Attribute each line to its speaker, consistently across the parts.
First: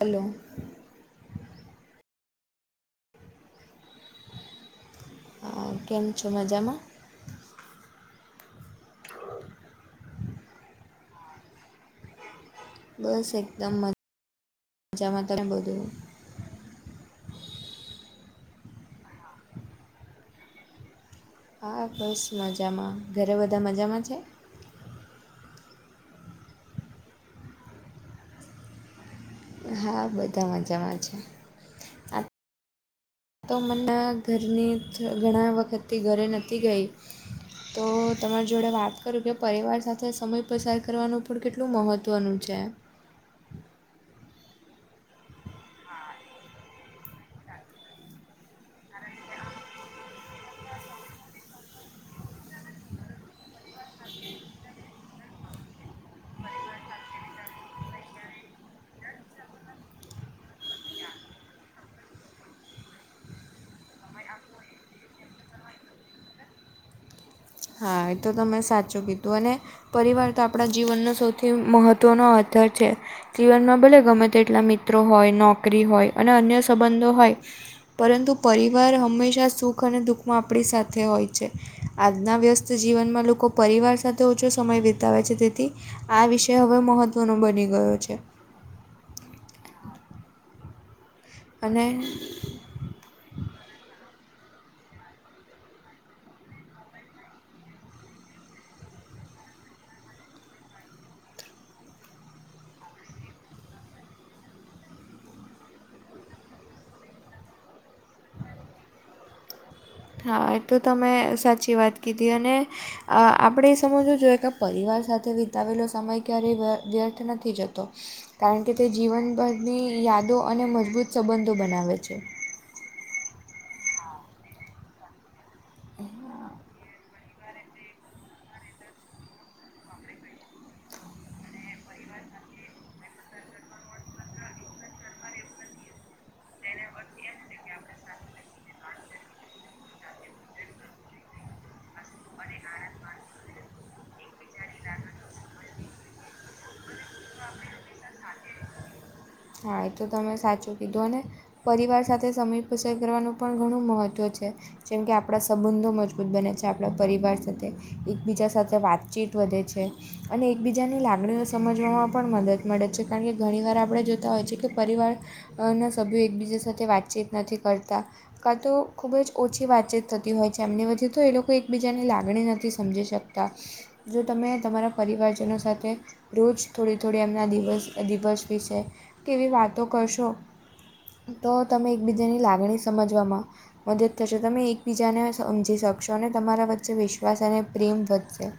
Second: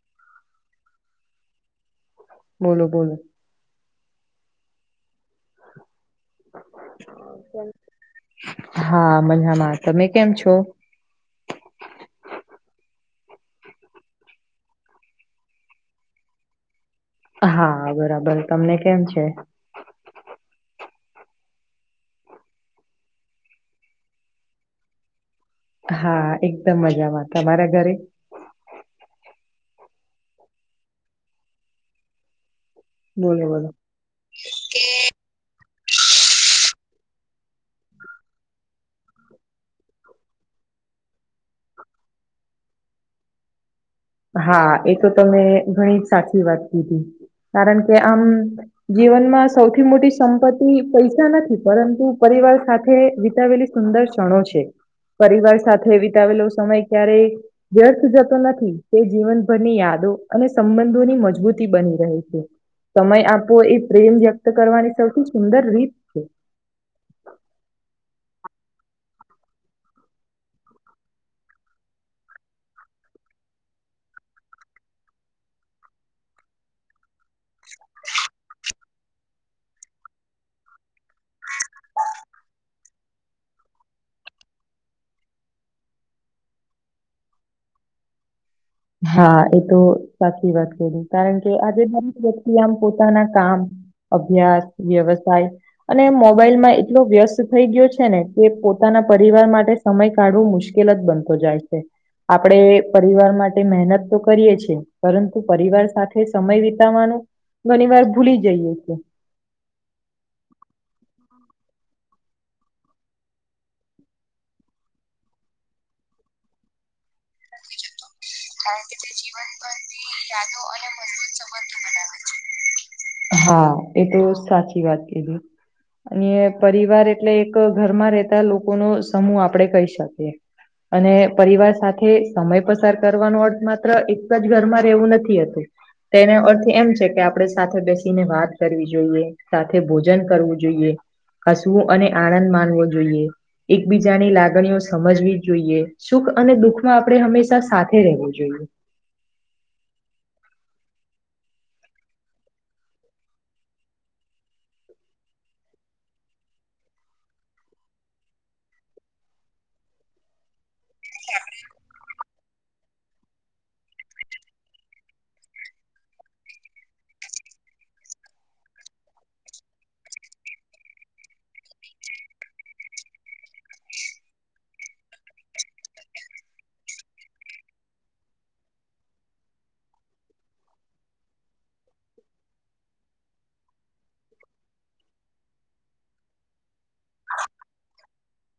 Speaker 1: અલો
Speaker 2: બોલો બોલો
Speaker 1: કેમ છો મજામાં.
Speaker 2: હા મજામાં તમે કેમ છો.
Speaker 1: બસ એકદમ મ મજામાં તને બધું.
Speaker 2: હા બરાબર તમને કેમ છો.
Speaker 1: હા બસ મજામાં ઘરે બધા મજામાં છો.
Speaker 2: હા એકદમ મજામાં તમારા ઘરે..
Speaker 1: બધા માંજામાં છે. આ
Speaker 2: બોલો
Speaker 1: તો
Speaker 2: બોલો.
Speaker 1: મને ઘરની ઘણા વખતથી ઘરે નતી ગઈ. તો તમારી જોડે વાત કરું કે પરિવાર સાથે સમય પસાર કરવાનું પણ કેટલું મહત્ત્વનું છે.
Speaker 2: હા એ તો તમે ઘણી જ સાચી વાત કીધી કારણ કે આમ જીવનમાં સૌથી મોટી સંપત્તિ પૈસા નથી પરંતુ પરિવાર સાથે વિતાવેલી સુંદર ક્ષણો છે. પરિવાર સાથે વિતાવેલો સમય ક્યારેય વ્યર્થ જતો નથી. તે જીવનભરની યાદો અને સંબંધોની મજબૂતી બની રહે છે. સમય આપવો એ પ્રેમ વ્યક્ત કરવાની સૌથી સુંદર રીત છે
Speaker 1: હા એ તો તમે સાચું કીધું અને પરિવાર તો આપણા જીવનનો સૌથી મહત્વનો આધાર છે જીવનમાં ભલે ગમે તેટલા મિત્રો હોય નોકરી હોય અને અન્ય સંબંધો હોય પરંતુ પરિવાર હંમેશા સુખ અને દુઃખમાં આપણી સાથે હોય છે. આજના વ્યસ્ત જીવનમાં લોકો પરિવાર સાથે ઓછો સમય વિતાવે છે તેથી આ વિષય હવે મહત્વનો બની ગયો છે.
Speaker 2: હા એ તો સાચી વાત કરી કારણ કે આજે
Speaker 1: અને
Speaker 2: દરેક વ્યક્તિ આમ પોતાના કામ અભ્યાસ વ્યવસાય અને મોબાઈલ માં એટલો વ્યસ્ત થઈ ગયો છે ને કે પોતાના પરિવાર માટે સમય કાઢવું મુશ્કેલ જ બનતો જાય છે આપડે પરિવાર માટે મહેનત તો કરીએ છે પરંતુ પરિવાર સાથે સમય વિતાવાનું ઘણી વાર ભૂલી જઈએ છે.
Speaker 1: હા એ તો તમે સાચી વાત કીધી અને અ આપણેે એ સમજવું જોઈએ કે પરિવાર સાથે વિતાવેલો સમય ક્યારેય વ્યર્થ નથી જતો. કારણ કે તે જીવનભરની યાદો અને મજબૂત સંબંધો બનાવે છે.
Speaker 2: હા એ તો સાચી વાત કીધી અને પરિવાર એટલે એક ઘરમાં રહેતા લોકોનો સમૂહ આપડે કહી શકીએ અને પરિવાર સાથે સમય પસાર કરવાનો અર્થ માત્ર એક જ ઘરમાં રહેવું નથી હતું તેનો અર્થ એમ છે કે આપડે સાથે બેસીને વાત કરવી જોઈએ સાથે ભોજન કરવું જોઈએ હસવું અને આનંદ માણવો જોઈએ. એકબીજાની લાગણીઓ સમજવી જોઈએ સુખ અને દુઃખ માં આપણે હંમેશા સાથે રહેવું જોઈએ.
Speaker 1: હા એ તો તમે સાચું કીધું ને પરિવાર સાથે સમય પસર કરવાનું પણ ઘણું મહત્ત્વ છે. જેમ કે આપણા સંબંધો મજબૂત બને છે આપણા પરિવાર સાથે એકબીજા સાથે વાતચીત વધે છે. અને એકબીજાની લાગણીઓ સમજવામાં પણ મદદ મળે છે કારણ કે ઘણી વાર આપણે જો તા હોય છે કે પરિવારના સભ્યો એકબીજા સાથે વાતચીત નથી કરતા કાં તો ખૂબ જ ઓછી વાતચીત થતી હોય છે એમની વચ્ચે તો એ લોકો એકબીજાની લાગણી નથી સમજી શકતા. જો તમે તમારા પરિવારજનો સાથે રોજ થોડી થોડી એમના દિવસ દિવસ વિશે એવી વાતો કરશો તો તમે એકબીજાની લાગણી સમજવામાં મદદ થશે તમે એકબીજાને સમજી શકશો અને તમારા વચ્ચે વિશ્વાસ અને પ્રેમ વધશે.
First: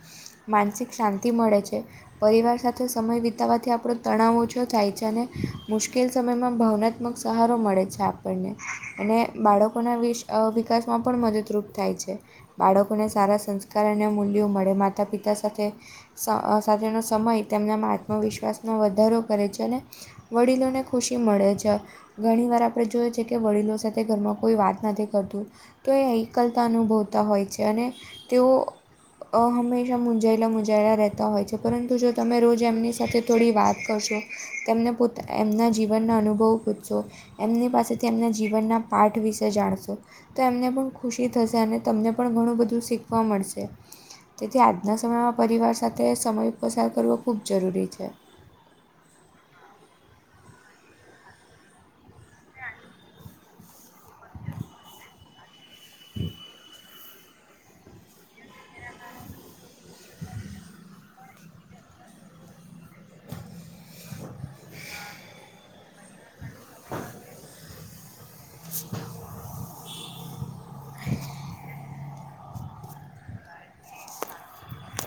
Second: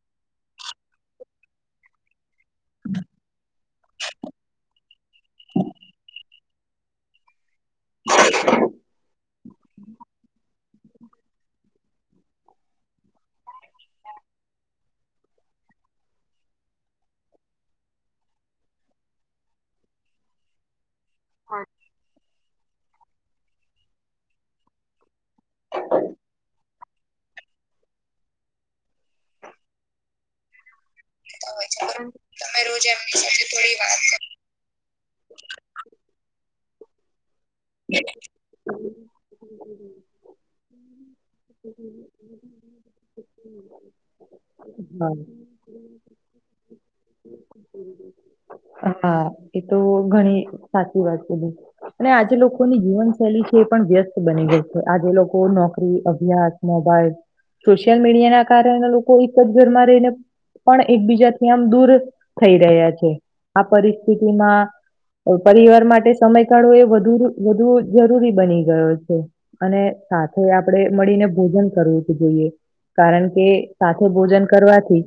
Speaker 1: માનસિક શાંતિ મળે છે. પરિવાર સાથે સમય વિતાવાથી આપણો તણાવ ઓછો થાય છે ને મુશ્કેલ સમયમાં ભાવનાત્મક સહારો મળે છે આપણને અને બાળકોના વિ અ વિકાસમાં પણ મદદરૂપ થાય છે. બાળકોને સારા સંસ્કાર મૂલ્યો મળે માતા પિતા સાથે સાથેનો સમય તેમનામા આત્મવિશ્વાસમાં વધારો કરે છે અને. વડીલોને ખુશી મળે છે. ઘણી વાર આપણે જોએ છે કે વડીલો સાથે ઘરમાં કોઈ વાત નથી કરતું. તો એ એકલતા અનુભવતા હોય છે અને તેઓ. અ હંમેશા મુુંજાયલા મુજાયલા રહેતા તા હોય છે પરંતુ જો તમે રોજ એમની સાથે થોડી વાત કરશો. તેમને પોતા એમના જીવનના અનુભવ પૂછશો. એમની પાસેથી એમના જીવનના પાઠ વિશે જાણશો. તો એમને પણ ખુશી થશે અને તમને પણ ઘણું બધું શીખવા મળશે. તેથી આજના
Speaker 2: હા
Speaker 1: સમયમાં પરિવાર સાથે સમય પસાર કરવો ખૂબ જરૂરી છે.
Speaker 2: હા એ તો ઘણી સાચી વાત કીધી અને આજે લોકો લોકોની જીવનશૈલી છે એ પણ વ્યસ્ત બની ગય છે આજે લોકો નોકરી, અભ્યાસ, મોબાઈલ. સોશિયલ મીડિયા ના કારણે લોકો એક જ ઘર માં રહીને પણ એકબીજાથી આમ દૂર થઈ રહ્યા છે આ પરિસ્થિતિમાં. પરિવાર માટે સમયગાળો એ વધુ વધુ જરૂરી બની ગયો છે અને. સાથે આપણેે મળીને ભોજન કરવું જ જોઈએ. કારણ કે સાથે ભોજન કરવાથી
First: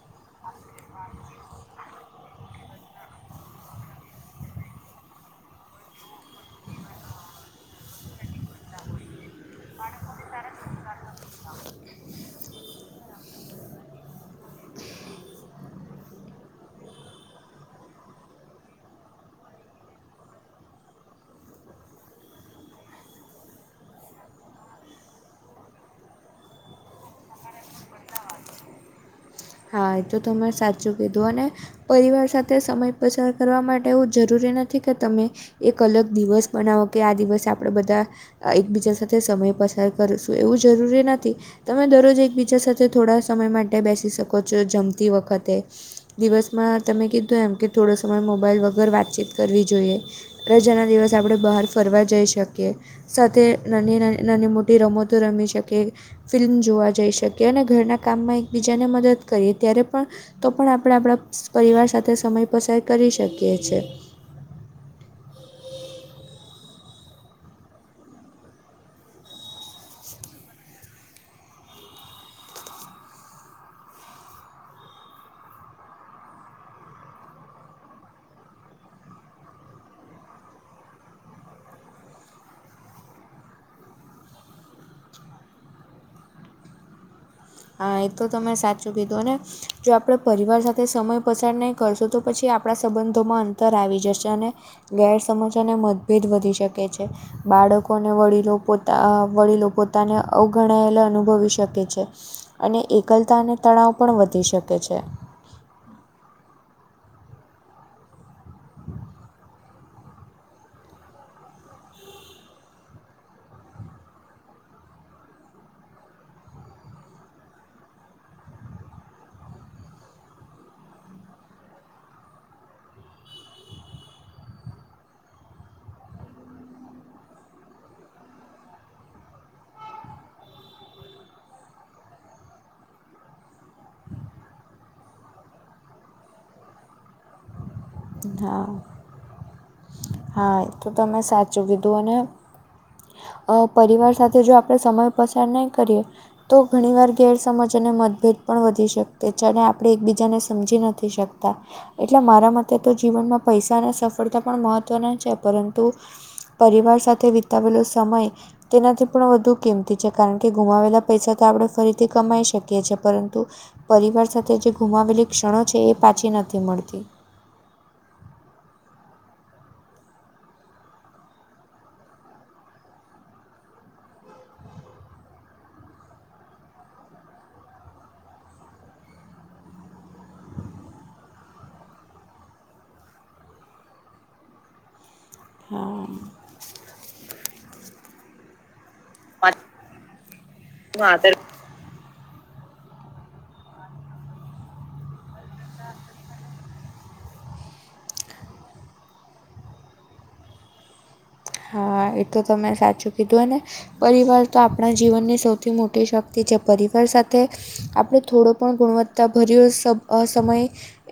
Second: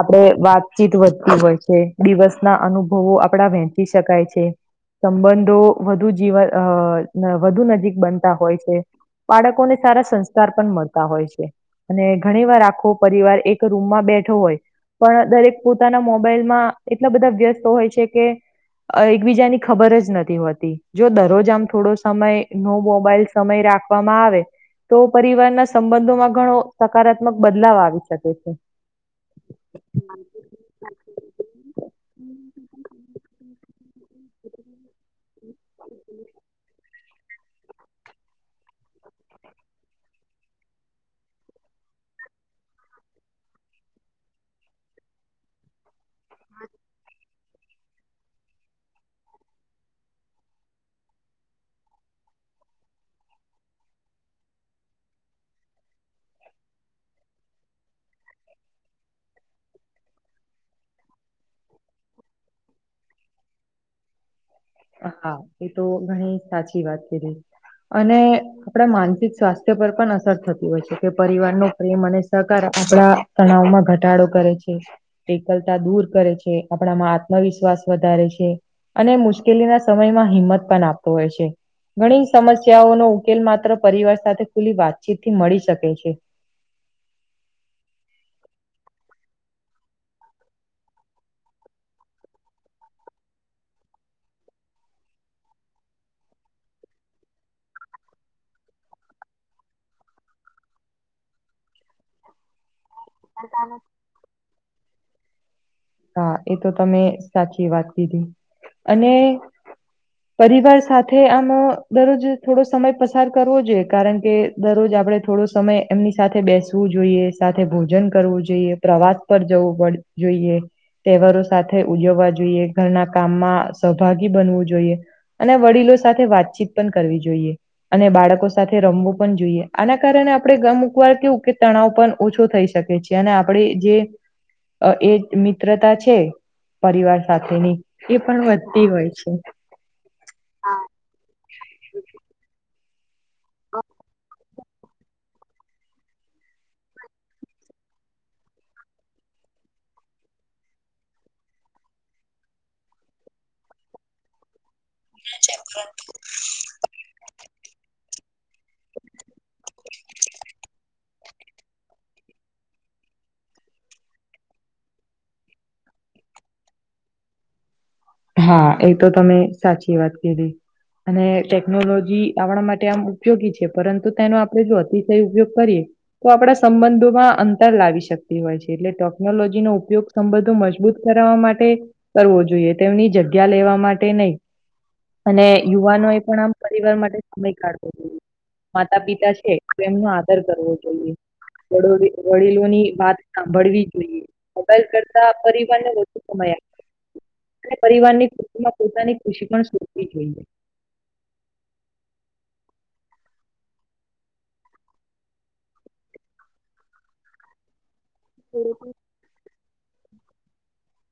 Speaker 2: આપડે વાતચીત વધતી હોય છે, દિવસ ના અનુભવો આપડા વહેંચી શકાય છે. સંબંધો વધુ જીવન વધુ નજીક બનતા હોય છે. બાળકોને સારા સંસ્કાર પણ મળતા હોય છે. અને ઘણી વાર આખો પરિવાર એક રૂમમાં બેઠો હોય. પણ દરેક પોતાના મોબાઈલમાં એટલા બધા વ્યસ્ત હોય છે કે. એકબીજાની ખબર જ નથી હોતી જો દરરોજ જામ થોડો સમય નો મોબાઈલ સમય રાખવામાં આવે. તો પરિવારના સંબંધોમાં ઘણો સકારાત્મક બદલાવ આવી શકે છે.
Speaker 1: હા એ તો તમે સાચું કીધું અને પરિવાર સાથે સમય પસાર કરવા માટે એવું જરૂરી નથી કે તમે એક અલગ દિવસ બનાવો કે આ દિવસે આપણે બધા એકબીજા સાથે સમય પસાર કરશું એવું જરૂરી નથી. તમે દરરોજ એકબીજા સાથે થોડા સમય માટે બેસી શકો છો જમતી વખતે. દિવસમાં તમે કીધું એમ કે થોડો સમય મોબાઈલ વગર વાતચીત કરવી જોઈએ. રજાના દિવસે આપણે બહાર ફરવા જઈ શકીએ. સાથે નાની નાની નાની મોટી રમતો રમી શકીએ. ફિલ્મ જોવા જઈ શકીએ અને ઘરના કામમાં એકબીજાને મદદ. કરીએ ત્યારે પણ તો પણ આપણે આપણા પરિવાર સાથે સમય પસાર કરી શકીએ છે.
Speaker 2: હા એ તો ઘણી સાચી વાત કીધી અને આપણા માનસિક સ્વાસ્થ્ય પર પણ અસર થતી હોય છે કે પરિવાર નો પ્રેમ અને સહકાર આપણા તણાવમાં ઘટાડો કરે છે. એકલતા દૂર કરે છે, આપણામાં આત્મવિશ્વાસ વધારે છે અને મુશ્કે અકેલી ના સમયમાં હિંમત પણ આપતો હોય છે. ઘણી સમસ્યાઓનો ઉકેલ માત્ર પરિવાર સાથે ખુલ્લી વાતચીત થી મળી શકે છે.
Speaker 1: હા એ તો તમે સાચું કીધું અને. જો આપણે પરિવાર સાથે સમય પસાર નહીં કરશો તો પછી આપણા સંબંધોમાં અંતર આવી જશે અને. ગેરસમજ અને મતભેદ વધી શકે છે. બાળકો અને વડીલો પોતા અ વડીલો પોતાને અવગણાયેલા અનુભવી શકે છે. અને એકલતા અને તણાવ પણ વધી શકે છે.
Speaker 2: હા એ તો તમે સાચી વાત કીધી અને
Speaker 1: [unintelligible]
Speaker 2: પરિવાર સાથે આમાં દરરોજ થોડો સમય પસાર કરવો જોઈએ કારણ કે દરરોજ આપડે થોડો સમય એમની સાથે બેસવું જોઈએ સાથે ભોજન કરવું જોઈએ પ્રવાસ ઉપર જવું પડ જોઈએ. તહેવારો સાથે ઉજવવા જોઈએ ઘરના કામમાં સહભાગી બનવું જોઈએ. અને વડીલો સાથે વાતચીત પણ કરવી જોઈએ અને બાળકો સાથે રમવું પણ જોઈએ આના કારણે આપણે ગમુકવાર કેવું કે તણાવ પણ ઓછો થઈ શકે છેં અને આપણે જે અ એ મ મિત્રતા છે પરિવાર સાથેની એ પણ
Speaker 1: હા
Speaker 2: વધતી હોય છે.
Speaker 1: હા એ તો તમે સાચું કીધું અને અ પરિવાર સાથે જો આપણે સમય પસાર નહી કરીએ. તો ઘણીવાર ગેરસમજ અને મતભેદ પણ વધી શકતે જેણે આપણે એકબીજાને સમજી નથી શકતા. એટલે મારા મતે તો જીવનમાં પૈસાની સફળતા પણ મહત્વ ના છે પરંતુ પરિવાર સાથે વિતાવેલો સમય તેનાથી પણ વધુ કિંમતી છે કારણ કે ગુમાવેલા પૈસા તો આપણે ફરીથી કમાઈ શકીએ છીએ પરંતુ પરિવાર સાથે જે ગુમાવેલી ક્ષણો છે એ પાછી નથી મળતી
Speaker 2: હા એ તો તમે સાચી વાત કીધી અને ટેકનોલોજી આપણા માટે આમ ઉપયોગી છે પરંતુ તેનો આપણે જો અતિશય ઉપયોગ કરીએ. તો આપણા સંબંધોમાં અંતર લાવી શકતી હોય છે. એટલે ટેકનોલોજીનો ઉપયોગ સંબંધો મજબૂત કરાવવા માટે કરવો જોઈએ તેમની જગ્યા લેવા માટે નહી અને યુવાનો એ પણ આમ પરિવાર માટે સમય કાઢવો જોઈએ માતા પિતા છે એમનો આદર કરવો જોઈએ. વડ વડીલોની વાત સાંભળવી જોઈએ. મોબાઈલ કરતા પરિવારને વધુ સમય આપ અને પરિવારની ખુશીમાં પોતાની ખુશી પણ સોધવી જોઈએ
Speaker 1: હા એ તો તમે સાચું કીધું અને પરિવાર તો આપણા જીવનની સૌથી મોટી શક્તિ છે પરિવાર સાથે આપણે થોડો પણ ગુણવતા તાં ભર્યો સબ સમયએ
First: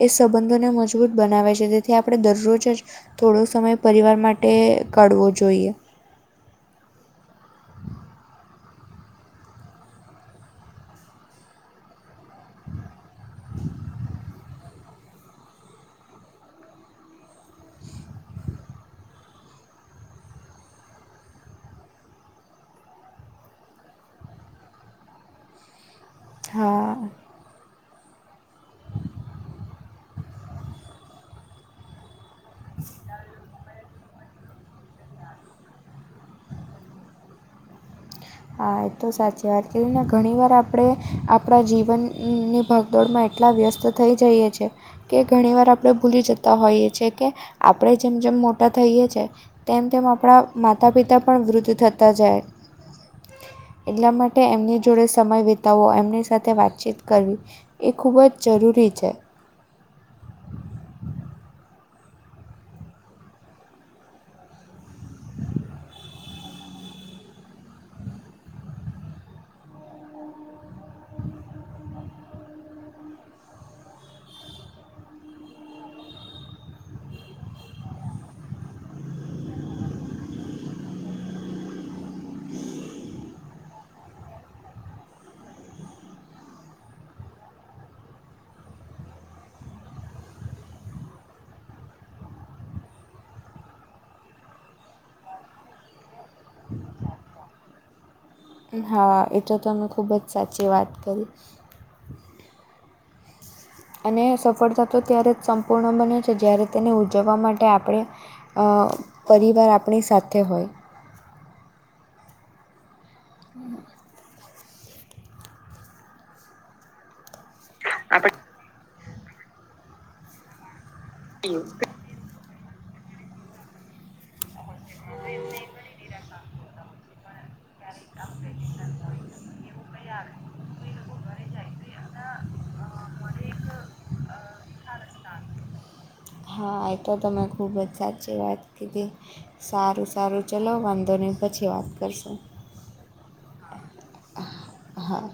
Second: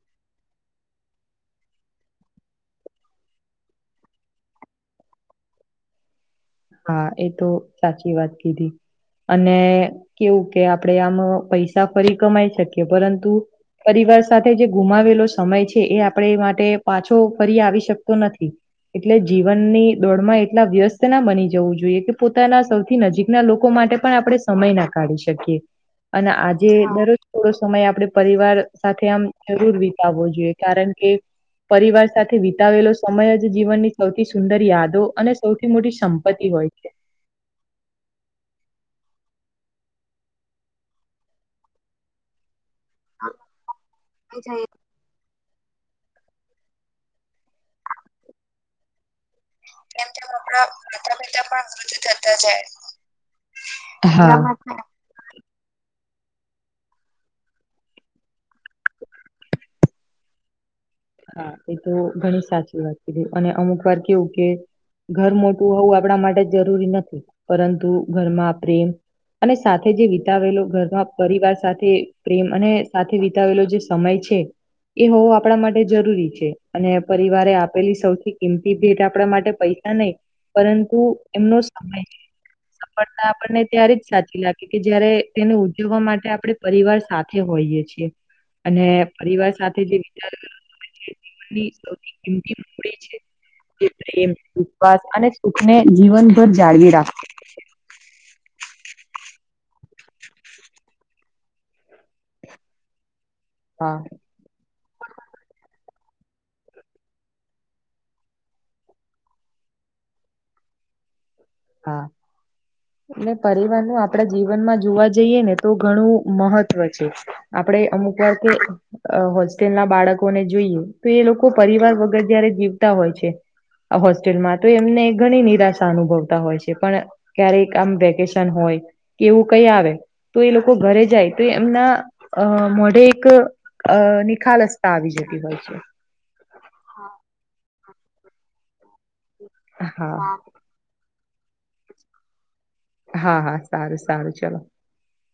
Speaker 1: એ સંબંધોને મજબૂત બનાવે છે તેથી આપણે દરરોજજ થોડો સમય પરિવાર માટે કાઢવો જોઈએ.
Speaker 2: હા એ તો સાચી વાત કીધી. અને કેવું કે આપણેે આમાં પૈસા ફરી કમાઈ શકીએ પરંતુ પરિવાર સાથે જે ગુમાવેલો સમય છે એ આપડે માટે પાછો ફરી આવી શકતો નથી. એટલે જીવનની દોડ માં એટલા વ્યસ્ત ના બની જવું જોઈએ કે પોતાના સૌથી નજીકના લોકો માટે પણ આપણે સમયના કાઢી શકીએ. અને આજે
Speaker 1: હા
Speaker 2: થોડો સમય આપણે પરિવાર સાથે આમ જરૂર વિતાવવો કારણ કે પરિવાર સાથે વિતાવેલો સમય જ જીવનની સૌથી સુંદર યાદો અને સૌથી મોટી સમ સંપત્તિ હોય છે
Speaker 1: હા એ તો સાચી વાત કરીને ઘણી વાર આપણે આપણા જીવનની. ભાગદોડમાં એટલા વ્યસ્ત થઈ જઈએ છે. કે ઘણી વાર આપણે ભૂલી જતા હોઈએ છીએ કે આપણે જેમ જેમ મોટા થઈએ છે. તેમ તેમ આપણા માતા પિતા પણ વૃદ્ધ થતા જાય એટલા માટે એમને જો જોડે સમય વિતાવો એમની સાથે વાતચીત કરવી એ ખૂબ જ જરૂરી છે.
Speaker 2: હા એ તો ઘણી સાચી વાત કીધી અને અમુક વાર કેવું કે, ઘર મોટું હોવું આપડા માટે જરૂરી નથી પરંતુ ઘરમાં પ્રેમ અને સાથે જે વિતાવેલો ઘરમાં પરિવાર સાથે પ્રેમ અને સાથે વિતાવેલો જે સમય છે એ હવ આપડા મા ટે જરૂરી છે અને પરિવારે આપેલી સૌથી કિંમતી ભેટ આપડા માટે પૈસા નહીં પરંતુ એમનો સમય છે.
Speaker 1: [inaudible]
Speaker 2: ફળતા આપણને ત્યારે જ સાચી લાગે કે જયારે તેને ઉજવવા માટે આપડે પરિવાર સાથે હોઈય છીએ. અને પરિવાર સાથે જે વિચાર [unintelligible] ની સૌથી કિંમતી મૂડી છે. જે પ્રેમ, વિશ્વાસ અને સુખને જીવનભર જાળવી રા ખે છે.
Speaker 1: હા એતો તમે ખૂબ જ સાચી વાત કરી.
Speaker 2: હા.
Speaker 1: અને સફળતા તો ત્યારે જ સંપૂર્ણ બને છે જ્યારે તેને ઉજવવા માટે આપડે અ પરિવાર આપણી સાથે હોય.
Speaker 2: હા એલે પરિવારનું આપ ડા જીવનમાં જોવા જઈએ ને તો ઘણું મહત્વ છે આપડે અમુકવાર કે અ હોસ્ટેલના બાળકોને જોઈએ તો એ લોકો પરિવાર વગર જયારે જી વતા હોય છે હોસ્ટેલમાં તો એમને ઘણી નિરાશા અનુભવતા હોય છે પણ ક્યારેક આમ વેકેશન હોય એવું કઈ આવે તો એ લોકો ઘરે જાય તો એમના અ મોઢે એક અ નિ ખાલસતા આવી જતી હોય છે.
Speaker 1: હા આ તો તમે ખૂબ જ સાચી વાત કીધી સારું
Speaker 2: હા
Speaker 1: સારું ચલો વાંધો નહીં પછી વાત કરશું.
Speaker 2: હા હા, સારું સારું ચલો.
Speaker 1: હા.